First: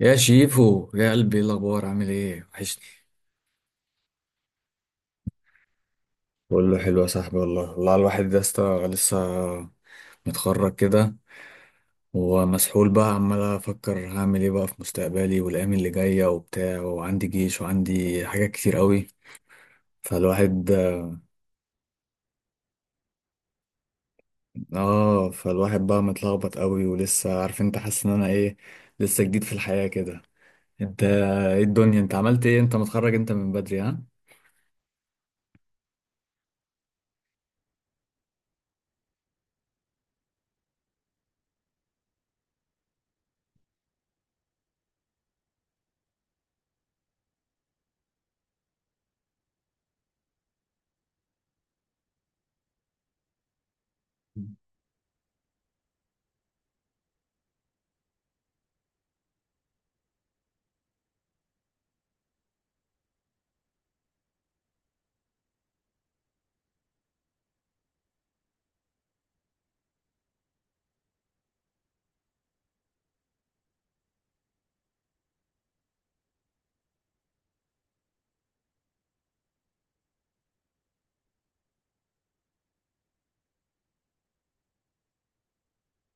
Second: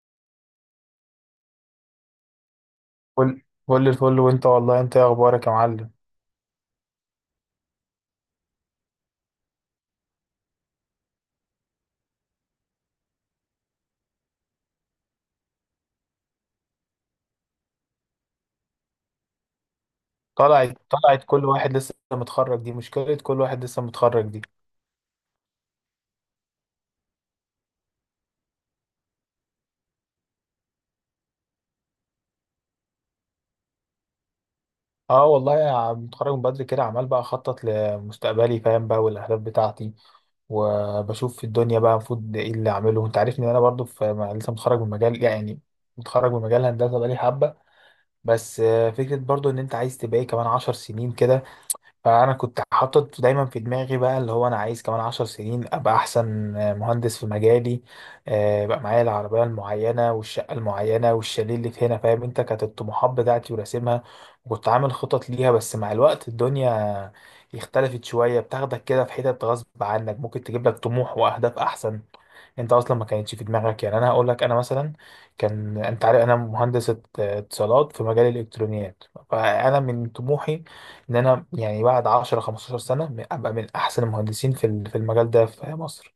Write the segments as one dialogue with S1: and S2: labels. S1: يا شيفو يا قلبي، ايه الاخبار؟ عامل ايه؟ وحشني.
S2: كل كل الفل، وانت والله انت ايه اخبارك يا معلم؟
S1: بقول له حلو يا صاحبي. والله والله الواحد يا اسطى لسه متخرج كده، ومسحول بقى، عمال افكر هعمل ايه بقى في مستقبلي والايام اللي جايه وبتاع، وعندي جيش وعندي حاجات كتير قوي. فالواحد،
S2: طلعت كل واحد لسه متخرج دي مشكلة، كل واحد لسه متخرج دي.
S1: اه، فالواحد بقى متلخبط قوي، ولسه عارف انت، حاسس ان انا ايه، لسه جديد في الحياه كده. انت ايه الدنيا؟ انت عملت ايه؟ انت متخرج انت من بدري؟ ها.
S2: اه والله، يا متخرج من بدري كده، عمال بقى اخطط لمستقبلي، فاهم بقى، والاهداف بتاعتي، وبشوف في الدنيا بقى المفروض ايه اللي اعمله. انت عارفني ان انا برضو في لسه متخرج من مجال، يعني متخرج من مجال هندسة بقالي حبة. بس فكرة برضو ان انت عايز تبقى ايه كمان عشر سنين كده. فأنا كنت حاطط دايما في دماغي بقى اللي هو أنا عايز كمان عشر سنين أبقى أحسن مهندس في مجالي. بقى معايا العربية المعينة والشقة المعينة والشاليه اللي في هنا، فاهم أنت، كانت الطموحات بتاعتي وراسمها، وكنت عامل خطط ليها. بس مع الوقت الدنيا اختلفت شوية، بتاخدك كده في حتت غصب عنك، ممكن تجيب لك طموح وأهداف أحسن انت اصلا ما كانتش في دماغك. يعني انا هقول لك، انا مثلا كان انت عارف انا مهندس اتصالات في مجال الالكترونيات، فانا من طموحي ان انا يعني بعد 10 15 سنه ابقى من احسن المهندسين في في المجال ده في مصر.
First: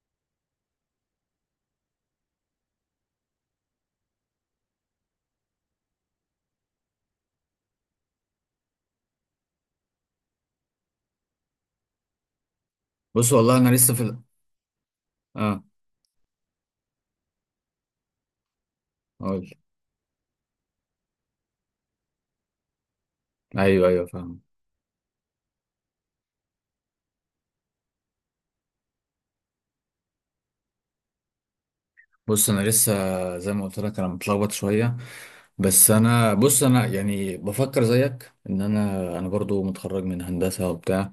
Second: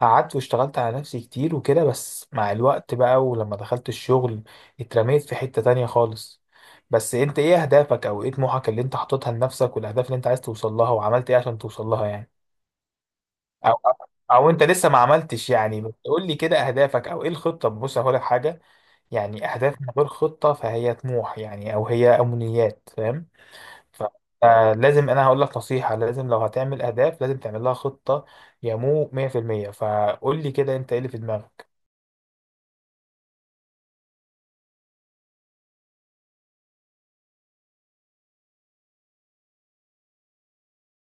S2: قعدت واشتغلت على نفسي كتير وكده، بس مع الوقت بقى ولما دخلت الشغل اترميت في حته تانية خالص. بس انت ايه اهدافك او ايه طموحك اللي انت حاططها لنفسك، والاهداف اللي انت عايز توصل لها، وعملت ايه عشان توصل لها يعني؟
S1: بص والله انا
S2: او
S1: لسه في ال...
S2: او انت لسه ما عملتش
S1: اه،
S2: يعني، بس قول لي كده اهدافك او ايه الخطه. بص هقول لك حاجه، يعني
S1: اقول،
S2: اهداف من غير خطه فهي طموح يعني، او هي امنيات، فاهم؟
S1: ايوه
S2: ف-
S1: ايوه فاهم.
S2: فلازم انا هقول لك نصيحة، لازم لو هتعمل اهداف لازم تعمل لها خطة، يمو 100%. فقول لي كده انت ايه اللي في دماغك.
S1: بص انا لسه زي ما قلت لك انا متلخبط شويه. بس انا، بص، انا يعني بفكر زيك. ان انا برضو متخرج من هندسه وبتاع،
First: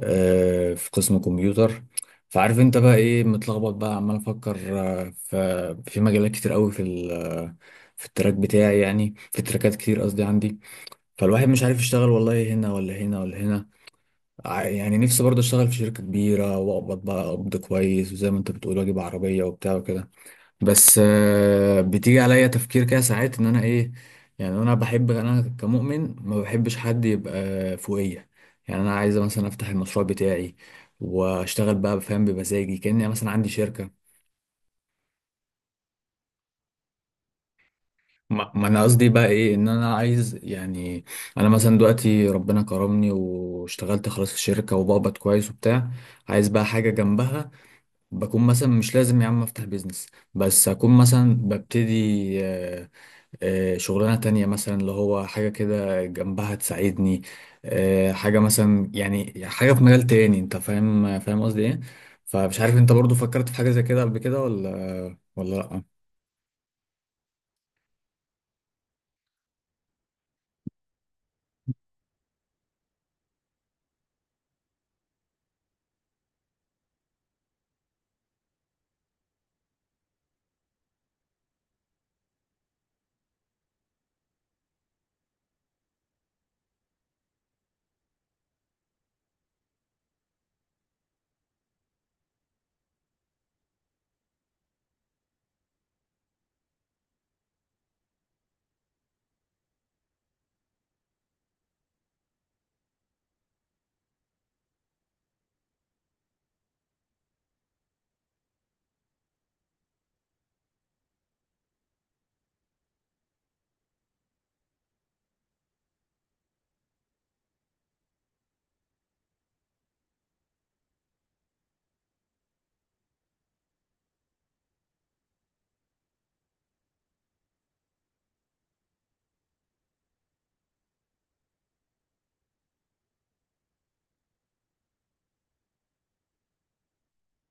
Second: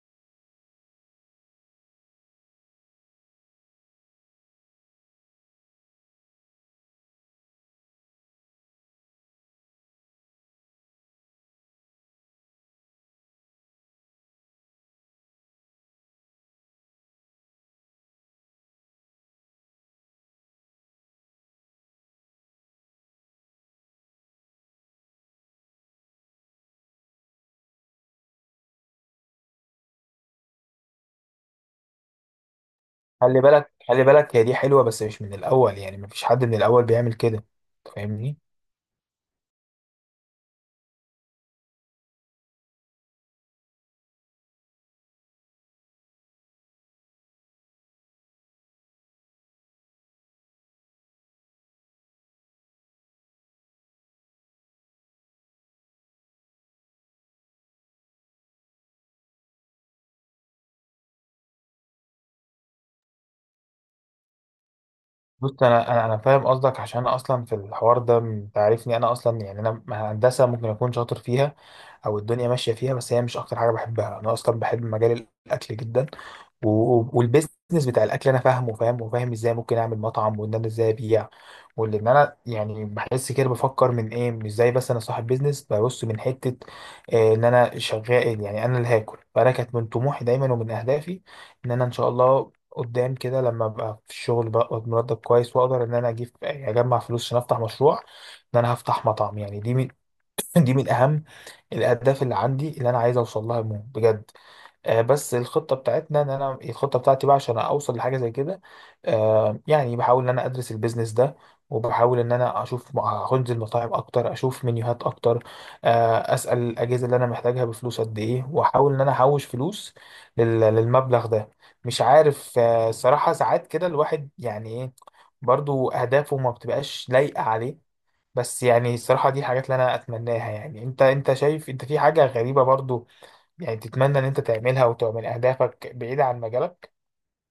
S1: في قسم كمبيوتر. فعارف انت بقى ايه، متلخبط بقى، عمال افكر في مجالات كتير قوي في ال- في التراك بتاعي، يعني في تراكات كتير قصدي عندي. فالواحد مش عارف يشتغل والله هنا ولا هنا ولا هنا. ع- يعني نفسي برضه اشتغل في شركه كبيره واقبض بقى قبض كويس، وزي ما انت بتقول واجيب عربيه وبتاع وكده. بس بتيجي عليا تفكير كده ساعات ان انا ايه، يعني انا بحب، انا كمؤمن ما بحبش حد يبقى فوقية. يعني انا عايز مثلا افتح المشروع بتاعي واشتغل بقى، فاهم، بمزاجي، كأني مثلا
S2: خلي
S1: عندي
S2: بالك خلي
S1: شركة.
S2: بالك، هي دي حلوة بس مش من الاول، يعني مفيش حد من الاول بيعمل كده، فاهمني؟
S1: ما انا قصدي بقى ايه، ان انا عايز يعني، انا مثلا دلوقتي ربنا كرمني واشتغلت خلاص في الشركة وبقبض كويس وبتاع، عايز بقى حاجة جنبها، بكون مثلا مش لازم يا عم افتح بيزنس، بس اكون مثلا ببتدي آه، شغلانة تانية مثلا، اللي هو حاجة كده جنبها تساعدني، حاجة مثلا، يعني حاجة في مجال تاني. انت فاهم، فاهم قصدي ايه؟ فمش عارف انت برضو فكرت في حاجة زي كده قبل كده ولا
S2: بص
S1: ولا لأ.
S2: انا فاهم قصدك، عشان انا اصلا في الحوار ده انت عارفني، انا اصلا يعني انا هندسة ممكن اكون شاطر فيها او الدنيا ماشيه فيها، بس هي مش اكتر حاجه بحبها. انا اصلا بحب مجال الاكل جدا، والبيزنس بتاع الاكل انا فاهمه، وفاهم وفاهم ازاي ممكن اعمل مطعم، وان انا ازاي ابيع، وان انا يعني بحس كده، بفكر من ايه، مش زي بس انا صاحب بيزنس ببص من حته ان انا شغال، يعني انا اللي هاكل. فانا كانت من طموحي دايما ومن اهدافي ان انا ان شاء الله قدام كده لما ابقى في الشغل بقى مرتب كويس، واقدر ان انا اجيب يعني اجمع فلوس عشان افتح مشروع، ان انا هفتح مطعم. يعني دي من اهم الاهداف اللي عندي اللي انا عايز اوصل لها، مو بجد. بس الخطه بتاعتنا ان انا الخطه بتاعتي بقى عشان اوصل لحاجه زي كده، يعني بحاول ان انا ادرس البيزنس ده، وبحاول ان انا اشوف هنزل مطاعم اكتر، اشوف منيوهات اكتر، اسال الاجهزه اللي انا محتاجها بفلوس قد ايه، واحاول ان انا احوش فلوس للمبلغ ده. مش عارف الصراحه، ساعات كده الواحد يعني ايه، برضو اهدافه ما بتبقاش لايقه عليه. بس يعني الصراحة دي الحاجات اللي أنا أتمناها. يعني أنت، أنت شايف أنت في حاجة غريبة برضو، يعني تتمنى إن أنت تعملها وتبقى من أهدافك بعيدة عن مجالك؟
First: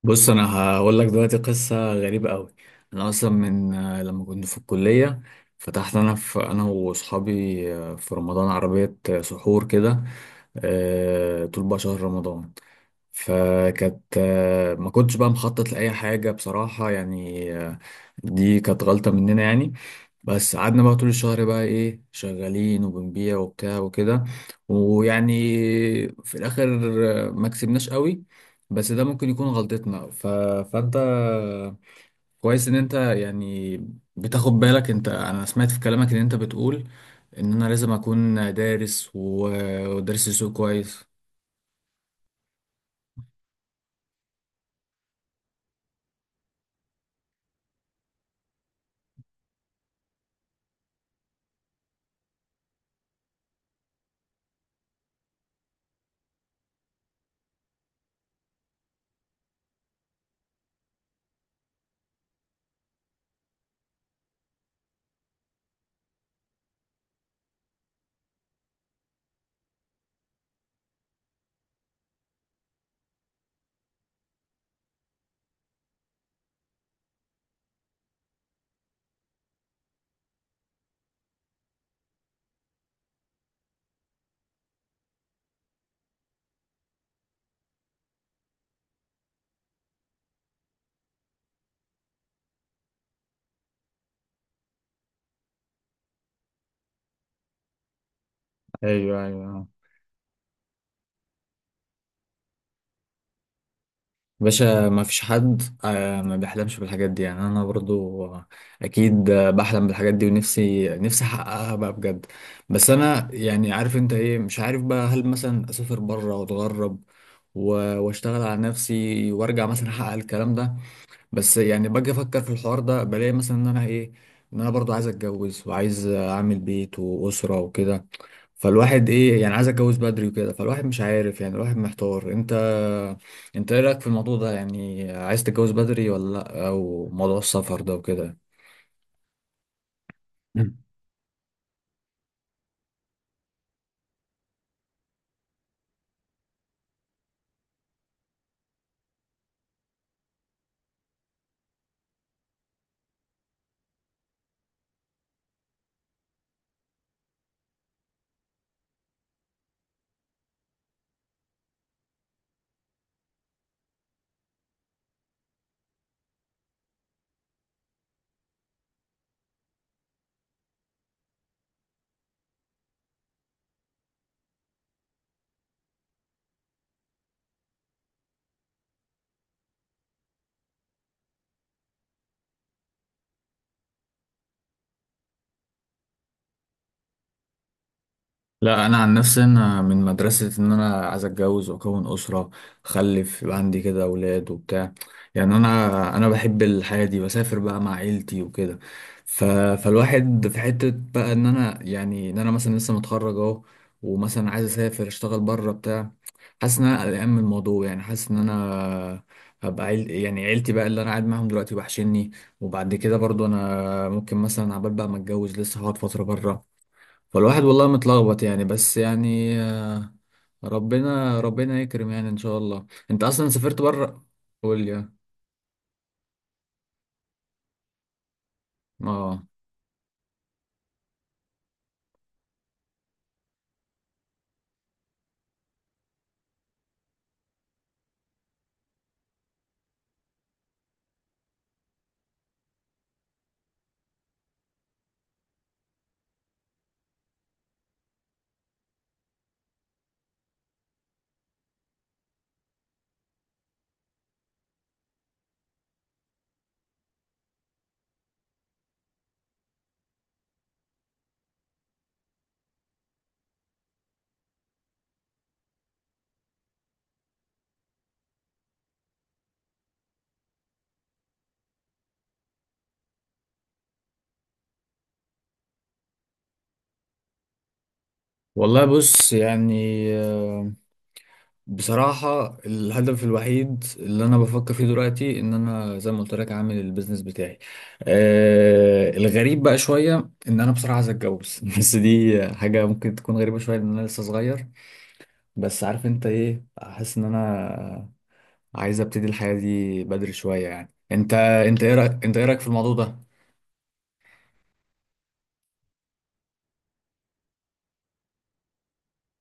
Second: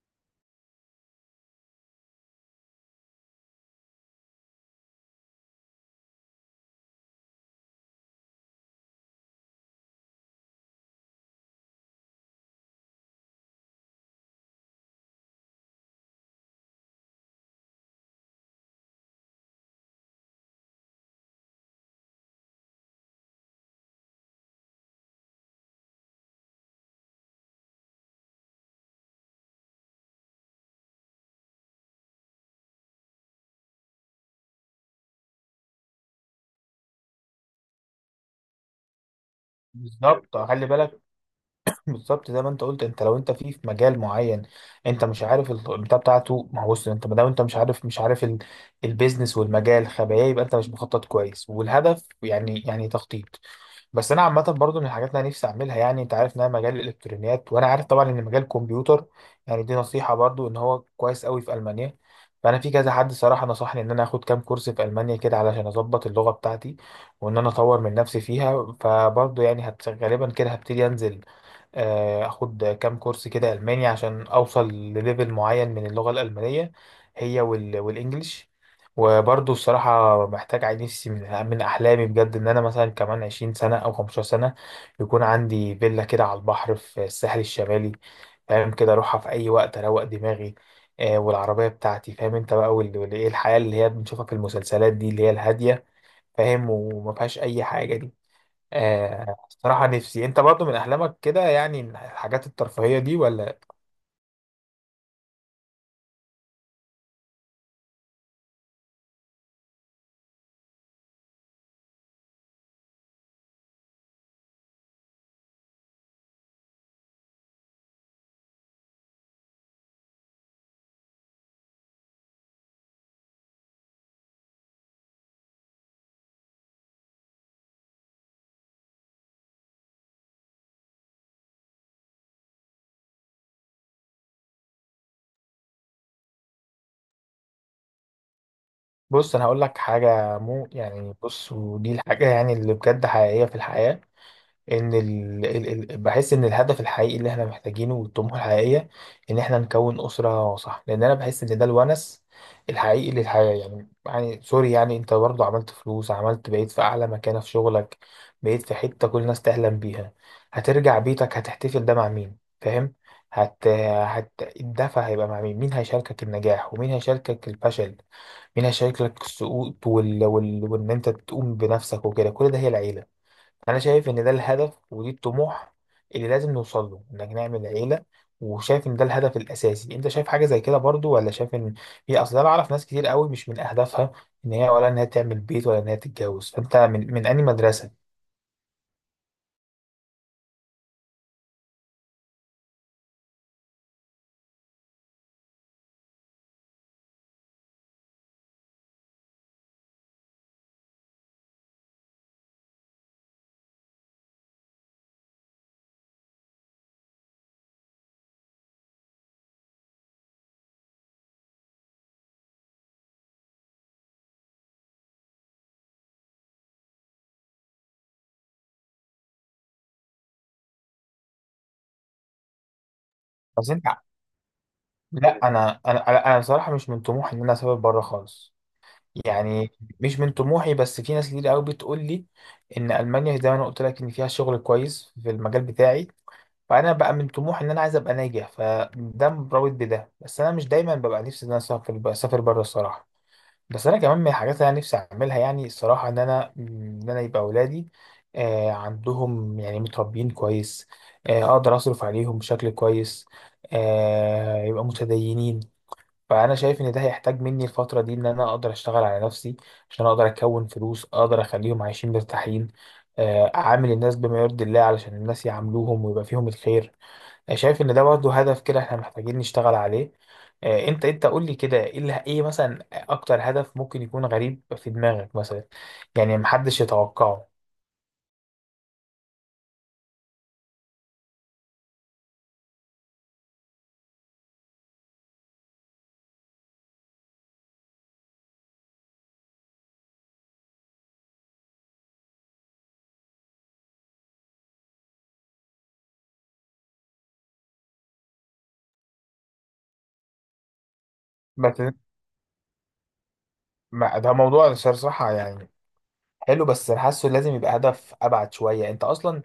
S1: بص انا هقول لك دلوقتي قصة غريبة قوي. انا اصلا من لما كنت في الكلية، فتحت انا، انا واصحابي، في رمضان، عربية سحور كده، طول بقى شهر رمضان. فكانت ما كنتش بقى مخطط لأي حاجة بصراحة، يعني دي كانت غلطة مننا يعني. بس قعدنا بقى طول الشهر بقى ايه شغالين وبنبيع وبتاع وكده، ويعني في الآخر ما كسبناش قوي. بس ده ممكن يكون غلطتنا. ف... فأنت كويس إن أنت يعني بتاخد بالك. أنت، أنا سمعت في كلامك إن أنت بتقول إن أنا لازم أكون دارس و- ودارس
S2: بالظبط
S1: السوق
S2: خلي بالك،
S1: كويس.
S2: بالظبط. زي ما أنت قلت، أنت لو أنت في في مجال معين أنت مش عارف البتاع بتاعته، ما هو بص، أنت ما دام أنت مش عارف البيزنس والمجال خبايا، يبقى أنت مش مخطط كويس، والهدف يعني يعني تخطيط. بس انا عامه برضو من الحاجات اللي انا نفسي اعملها، يعني انت عارف ان انا مجال الالكترونيات، وانا عارف طبعا ان مجال الكمبيوتر، يعني دي نصيحه برضو، ان هو كويس قوي في المانيا. فانا في كذا حد صراحه نصحني ان انا اخد كام كورس في المانيا كده علشان اظبط اللغه بتاعتي، وان انا اطور من نفسي فيها. فبرضو يعني هت غالبا كده هبتدي انزل اخد كام كورس كده الماني عشان اوصل لليفل معين من اللغه الالمانيه، هي والانجليش. وبرضه الصراحه محتاج عايز، نفسي من احلامي بجد ان انا مثلا كمان 20 سنه او 15 سنه يكون عندي فيلا كده على البحر في الساحل الشمالي، فاهم كده، اروحها في اي وقت اروق دماغي، والعربيه بتاعتي، فاهم انت بقى، ايه الحياه اللي هي بنشوفها في المسلسلات دي اللي هي الهاديه، فاهم، وما فيهاش اي حاجه دي.
S1: ايوه ايوه.
S2: الصراحة نفسي، انت برضو من احلامك كده يعني الحاجات الترفيهية دي ولا؟
S1: باشا ما فيش حد ما بيحلمش بالحاجات دي، يعني انا برضو اكيد بحلم بالحاجات دي، ونفسي نفسي احققها بقى بجد. بس انا يعني عارف انت ايه، مش عارف بقى هل مثلا اسافر بره واتغرب و- واشتغل على نفسي وارجع مثلا احقق الكلام ده. بس يعني باجي افكر في الحوار ده بلاقي مثلا ان انا ايه، ان انا برضو عايز اتجوز، وعايز اعمل بيت واسرة وكده. فالواحد ايه، يعني عايز اتجوز بدري وكده. فالواحد مش عارف يعني، الواحد محتار. انت انت ايه رايك في الموضوع ده؟ يعني عايز تتجوز بدري ولا لا؟ او موضوع السفر ده وكده.
S2: بص انا هقول لك حاجة، مو
S1: مم.
S2: يعني بص، ودي الحاجة يعني اللي بجد حقيقية في الحياة. ان بحس ان الهدف الحقيقي اللي احنا محتاجينه والطموح الحقيقيه ان احنا نكون اسره صح، لان انا بحس ان ده الونس الحقيقي للحياه، يعني يعني سوري يعني، انت برضه عملت فلوس، عملت بقيت في اعلى مكانه في شغلك، بقيت في حته كل الناس تحلم بيها، هترجع بيتك، هتحتفل ده مع مين فاهم؟ هت... هت الدفع هيبقى مع مين، مين هيشاركك النجاح، ومين هيشاركك الفشل، مين هيشاركك السقوط، وان انت تقوم بنفسك وكده، كل ده هي العيله. انا شايف ان ده الهدف، ودي الطموح اللي لازم نوصل له، انك نعمل عيله، وشايف ان ده الهدف الاساسي. انت شايف حاجه زي كده برضو، ولا شايف ان هي اصلا، انا اعرف ناس كتير قوي مش من اهدافها ان هي، ولا ان هي تعمل بيت، ولا ان هي تتجوز، فانت من انهي مدرسه؟
S1: لا انا عن نفسي انا من مدرسه ان انا عايز اتجوز واكون اسره، اخلف يبقى عندي كده اولاد وبتاع. يعني انا بحب الحياه دي، بسافر بقى مع عيلتي وكده. ف... فالواحد في حته بقى ان انا يعني، ان انا مثلا لسه متخرج اهو، ومثلا عايز اسافر اشتغل بره بتاع، حاسس ان انا قلقان من الموضوع، يعني حاسس ان انا هبقى عيل، يعني عيلتي بقى اللي انا قاعد معاهم دلوقتي وحشني. وبعد كده برضو انا ممكن مثلا، عبال بقى ما اتجوز، لسه هقعد فتره بره. فالواحد والله متلخبط يعني، بس يعني ربنا يكرم يعني ان شاء الله. انت اصلا
S2: بس انت،
S1: سافرت بره؟ قول لي.
S2: لا انا انا انا أنا بصراحه مش من طموحي ان انا اسافر بره خالص.
S1: اه
S2: يعني مش من طموحي، بس في ناس كتير قوي بتقول لي ان المانيا زي ما انا قلت لك ان فيها شغل كويس في المجال بتاعي، فانا بقى من طموحي ان انا عايز ابقى ناجح، فده مرتبط بده، بس انا مش دايما ببقى نفسي ان انا اسافر اسافر بره الصراحه. بس انا كمان من الحاجات اللي انا نفسي اعملها يعني الصراحه ان انا ان انا يبقى اولادي عندهم يعني متربيين كويس، اقدر اصرف عليهم بشكل كويس، يبقى متدينين. فانا شايف ان ده هيحتاج مني الفتره دي ان انا اقدر اشتغل على نفسي عشان اقدر اكون فلوس، اقدر اخليهم عايشين مرتاحين، اعامل الناس بما يرضي الله علشان الناس يعاملوهم ويبقى فيهم الخير، شايف ان ده برضه هدف كده احنا محتاجين نشتغل عليه. انت انت قول لي كده ايه اللي، ايه مثلا اكتر هدف ممكن يكون غريب في دماغك مثلا، يعني محدش يتوقعه؟
S1: والله. بص يعني بصراحة الهدف الوحيد اللي أنا بفكر فيه دلوقتي إن أنا زي ما قلت لك عامل البيزنس بتاعي. آه، الغريب بقى شوية إن أنا بصراحة عايز أتجوز بس دي حاجة ممكن تكون غريبة شوية، لأن أنا لسه صغير. بس عارف أنت إيه، أحس إن أنا عايز أبتدي الحياة دي بدري شوية يعني. أنت
S2: بس
S1: أنت إيه رأيك، أنت إيه رأيك في الموضوع ده؟
S2: ده موضوع صراحة يعني حلو، بس أنا حاسه لازم يبقى هدف ابعد شويه. انت اصلا،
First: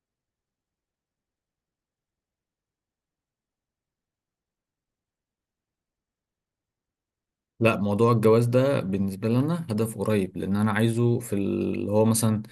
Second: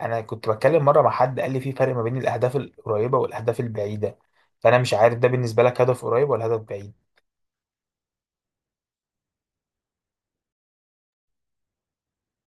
S2: انا كنت بتكلم مره مع حد قال لي في فرق ما بين الاهداف القريبه والاهداف البعيده، فانا مش عارف ده بالنسبه لك هدف قريب ولا هدف بعيد.
S1: لا، موضوع الجواز ده بالنسبة لي أنا هدف قريب، لأن أنا عايزه في اللي هو مثلا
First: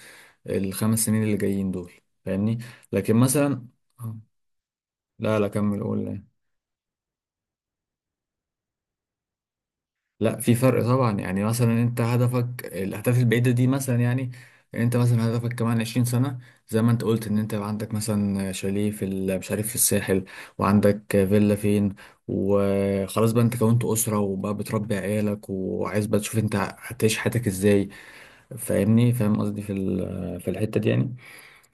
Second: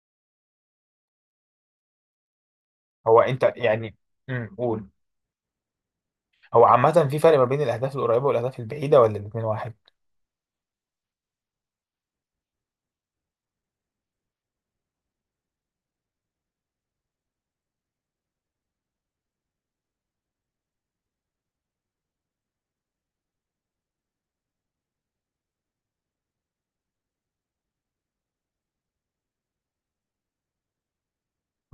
S1: الخمس سنين اللي جايين دول. فاهمني؟ لكن
S2: هو انت
S1: مثلا،
S2: يعني،
S1: آه.
S2: قول.
S1: لا لا، كمل قول لي.
S2: هو عامه في فرق ما بين الاهداف القريبه والاهداف البعيده، ولا الاتنين واحد؟
S1: لا، في فرق طبعا. يعني مثلا انت هدفك الاهداف البعيده دي، مثلا يعني انت مثلا هدفك كمان 20 سنه، زي ما انت قلت ان انت يبقى عندك مثلا شاليه في ال- مش عارف في الساحل، وعندك فيلا فين، وخلاص بقى انت كونت اسره وبقى بتربي عيالك، وعايز بقى تشوف انت هتعيش حياتك ازاي. فاهمني؟ فاهم قصدي في ال- في الحته دي يعني.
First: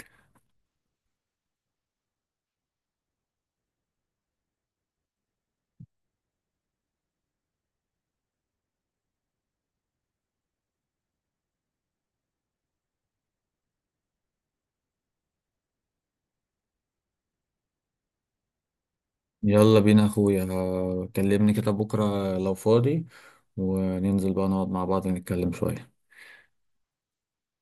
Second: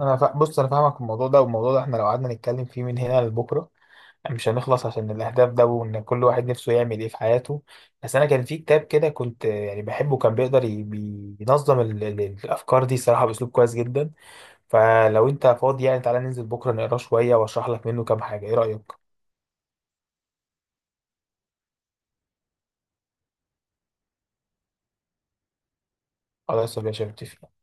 S2: بص انا فاهمك في الموضوع ده، والموضوع ده احنا لو قعدنا نتكلم فيه من هنا لبكره مش هنخلص، عشان الاهداف ده وان كل واحد نفسه يعمل ايه في حياته. بس انا كان في كتاب كده كنت يعني بحبه، كان بيقدر بينظم الافكار دي صراحه باسلوب كويس جدا. فلو انت فاضي يعني تعالى ننزل بكره نقراه شويه واشرح لك منه كام حاجه، ايه رايك؟
S1: يلا بينا يا اخويا. كلمني كده بكره لو فاضي، وننزل بقى نقعد مع بعض نتكلم شويه.
S2: خلاص يا باشا، متفق.